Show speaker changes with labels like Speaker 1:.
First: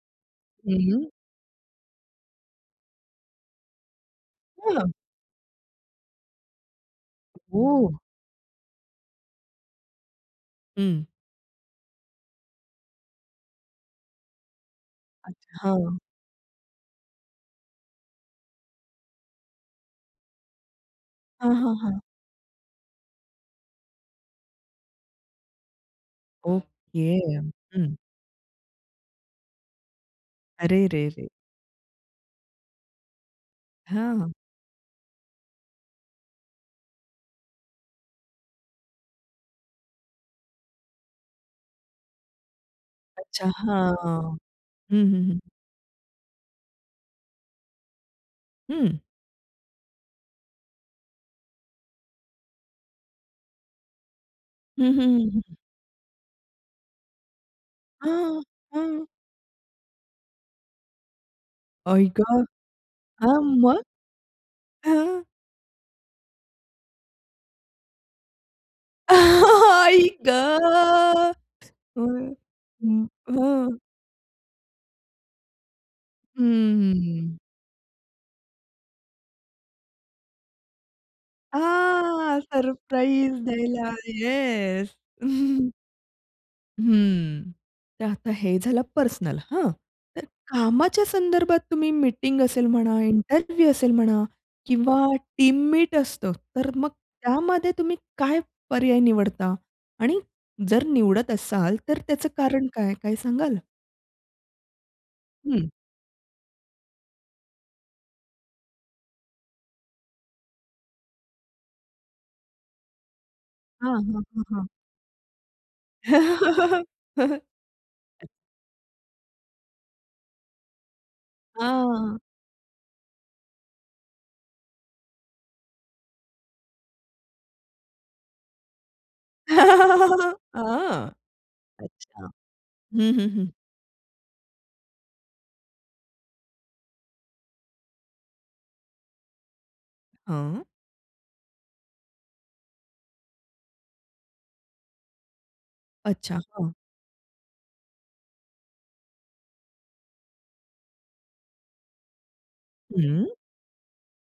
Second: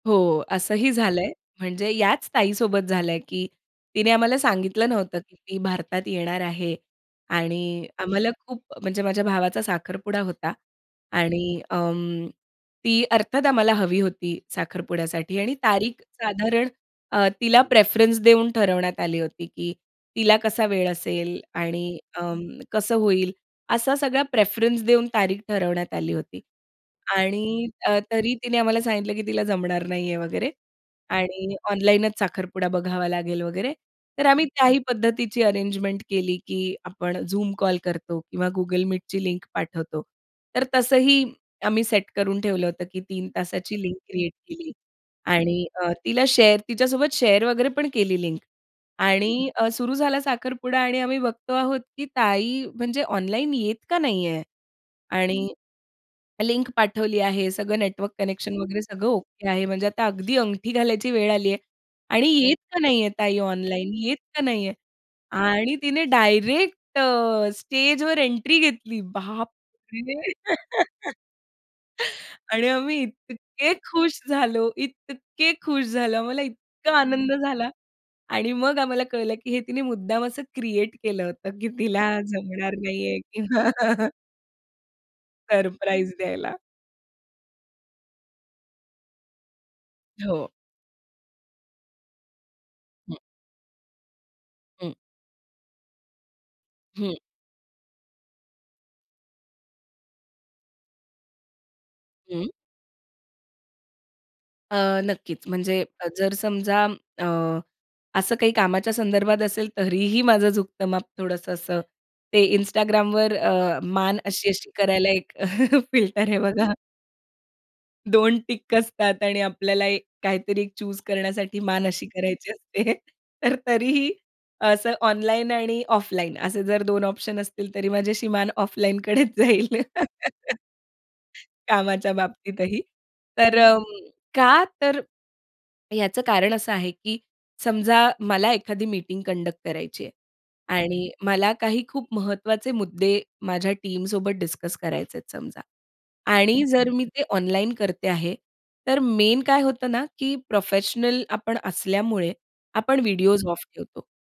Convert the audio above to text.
Speaker 1: हो, असंही
Speaker 2: हं.
Speaker 1: झालं आहे. म्हणजे याच ताईसोबत झालं आहे, की तिने आम्हाला
Speaker 2: हो
Speaker 1: सांगितलं
Speaker 2: ना.
Speaker 1: नव्हतं, की ती भारतात येणार आहे. आणि
Speaker 2: हो.
Speaker 1: आम्हाला खूप म्हणजे माझ्या भावाचा साखरपुडा होता.
Speaker 2: हं.
Speaker 1: आणि अं, ती अर्थात आम्हाला हवी होती साखरपुड्यासाठी. आणि
Speaker 2: अच्छा, हां.
Speaker 1: तारीख साधारण अ, तिला प्रेफरन्स देऊन ठरवण्यात आली होती, की तिला कसा वेळ असेल
Speaker 2: हां, हां,
Speaker 1: आणि
Speaker 2: हां.
Speaker 1: अ, कसं होईल. असा सगळा प्रेफरन्स देऊन तारीख ठरवण्यात आली होती.
Speaker 2: ओके.
Speaker 1: आणि
Speaker 2: हं.
Speaker 1: अ, तरी तिने आम्हाला सांगितलं, की तिला जमणार नाहीये वगैरे.
Speaker 2: अरे रे रे!
Speaker 1: आणि ऑनलाईनच साखरपुडा बघावा लागेल वगैरे. तर
Speaker 2: हां.
Speaker 1: आम्ही त्याही पद्धतीची अरेंजमेंट केली, की आपण Zoom कॉल करतो किंवा Google Meetची लिंक पाठवतो. तर तसंही आम्ही सेट करून ठेवलं होतं, की 3
Speaker 2: अच्छा,
Speaker 1: तासाची लिंक क्रिएट
Speaker 2: हां.
Speaker 1: केली.
Speaker 2: हं, हं, हं.
Speaker 1: आणि अ, तिला शेअर तिच्यासोबत शेअर वगैरे पण केली लिंक.
Speaker 2: हं.
Speaker 1: आणि अ, सुरू झाला साखरपुडा आणि आम्ही बघतो आहोत, की ताई म्हणजे ऑनलाईन येत का नाहीये.
Speaker 2: हं, हं,
Speaker 1: आणि
Speaker 2: हं.
Speaker 1: लिंक पाठवली आहे, सगळं नेटवर्क
Speaker 2: हां.
Speaker 1: कनेक्शन वगैरे
Speaker 2: हं.
Speaker 1: सगळं ओके आहे म्हणजे आता अगदी अंगठी घालायची वेळ आली आहे.
Speaker 2: आई ग!
Speaker 1: आणि येत का नाही आहे
Speaker 2: हां,
Speaker 1: ताई
Speaker 2: मग?
Speaker 1: ऑनलाईन, येत का नाहीये.
Speaker 2: हां.
Speaker 1: आणि तिने डायरेक्ट अ, स्टेजवर एंट्री घेतली.
Speaker 2: आई ग!
Speaker 1: बापरे!
Speaker 2: हं,
Speaker 1: आणि आम्ही
Speaker 2: हं.
Speaker 1: इतके
Speaker 2: हां.
Speaker 1: खुश झालो, इतके खुश झालो, आम्हाला
Speaker 2: हं, हं,
Speaker 1: इतका आनंद
Speaker 2: हं.
Speaker 1: झाला. आणि मग आम्हाला कळलं, की हे तिने मुद्दाम असं क्रिएट केलं होतं की तिला
Speaker 2: हां,
Speaker 1: जमणार नाही आहे
Speaker 2: सरप्राईज
Speaker 1: किंवा
Speaker 2: द्यायला. येस.
Speaker 1: सरप्राईज द्यायला.
Speaker 2: हं. तर आता हे झालं पर्सनल. हां. तर
Speaker 1: हो.
Speaker 2: कामाच्या संदर्भात तुम्ही मीटिंग असेल म्हणा,
Speaker 1: हं.
Speaker 2: इंटरव्ह्यू असेल म्हणा
Speaker 1: हं.
Speaker 2: किंवा टीम मीट असतं तर मग
Speaker 1: हं.
Speaker 2: त्यामध्ये तुम्ही काय पर्याय निवडता. आणि जर निवडत असाल तर त्याचं
Speaker 1: हं.
Speaker 2: कारण काय? काय सांगाल?
Speaker 1: अ, नक्कीच.
Speaker 2: हं.
Speaker 1: म्हणजे अ, जर समजा अ, असं काही कामाच्या संदर्भात असेल तरीही माझं झुकतं माप थोडंसं असं, ते Instagramवर अ,
Speaker 2: हां,
Speaker 1: मान
Speaker 2: हां.
Speaker 1: अशी-अशी करायला एक फिल्टर आहे बघा. 2 टिक असतात आणि आपल्याला एक काहीतरी 1 चूज़ करण्यासाठी मान अशी
Speaker 2: हां.
Speaker 1: करायची असते. तर तरीही असं ऑनलाईन आणि ऑफलाईन असे जर 2 ऑप्शन असतील तरी माझी अशी मान ऑफलाईनकडेच जाईल.
Speaker 2: आ.
Speaker 1: कामाच्या
Speaker 2: अच्छा.
Speaker 1: बाबतीतही.
Speaker 2: हं, हं, हं.
Speaker 1: तर अ, का तर, याचं कारण असं आहे, की समजा मला एखादी मीटिंग कंडक्ट करायची आहे.
Speaker 2: हं.
Speaker 1: आणि मला काही खूप महत्वाचे मुद्दे माझ्या टीमसोबत डिस्कस करायचे आहेत समजा.
Speaker 2: अच्छा.
Speaker 1: आणि
Speaker 2: हां.
Speaker 1: जर मी ते ऑनलाईन करते आहे. तर मेन काय होतं ना की प्रोफेशनल आपण असल्यामुळे आपण
Speaker 2: हं.
Speaker 1: व्हिडिओज ऑफ ठेवतो.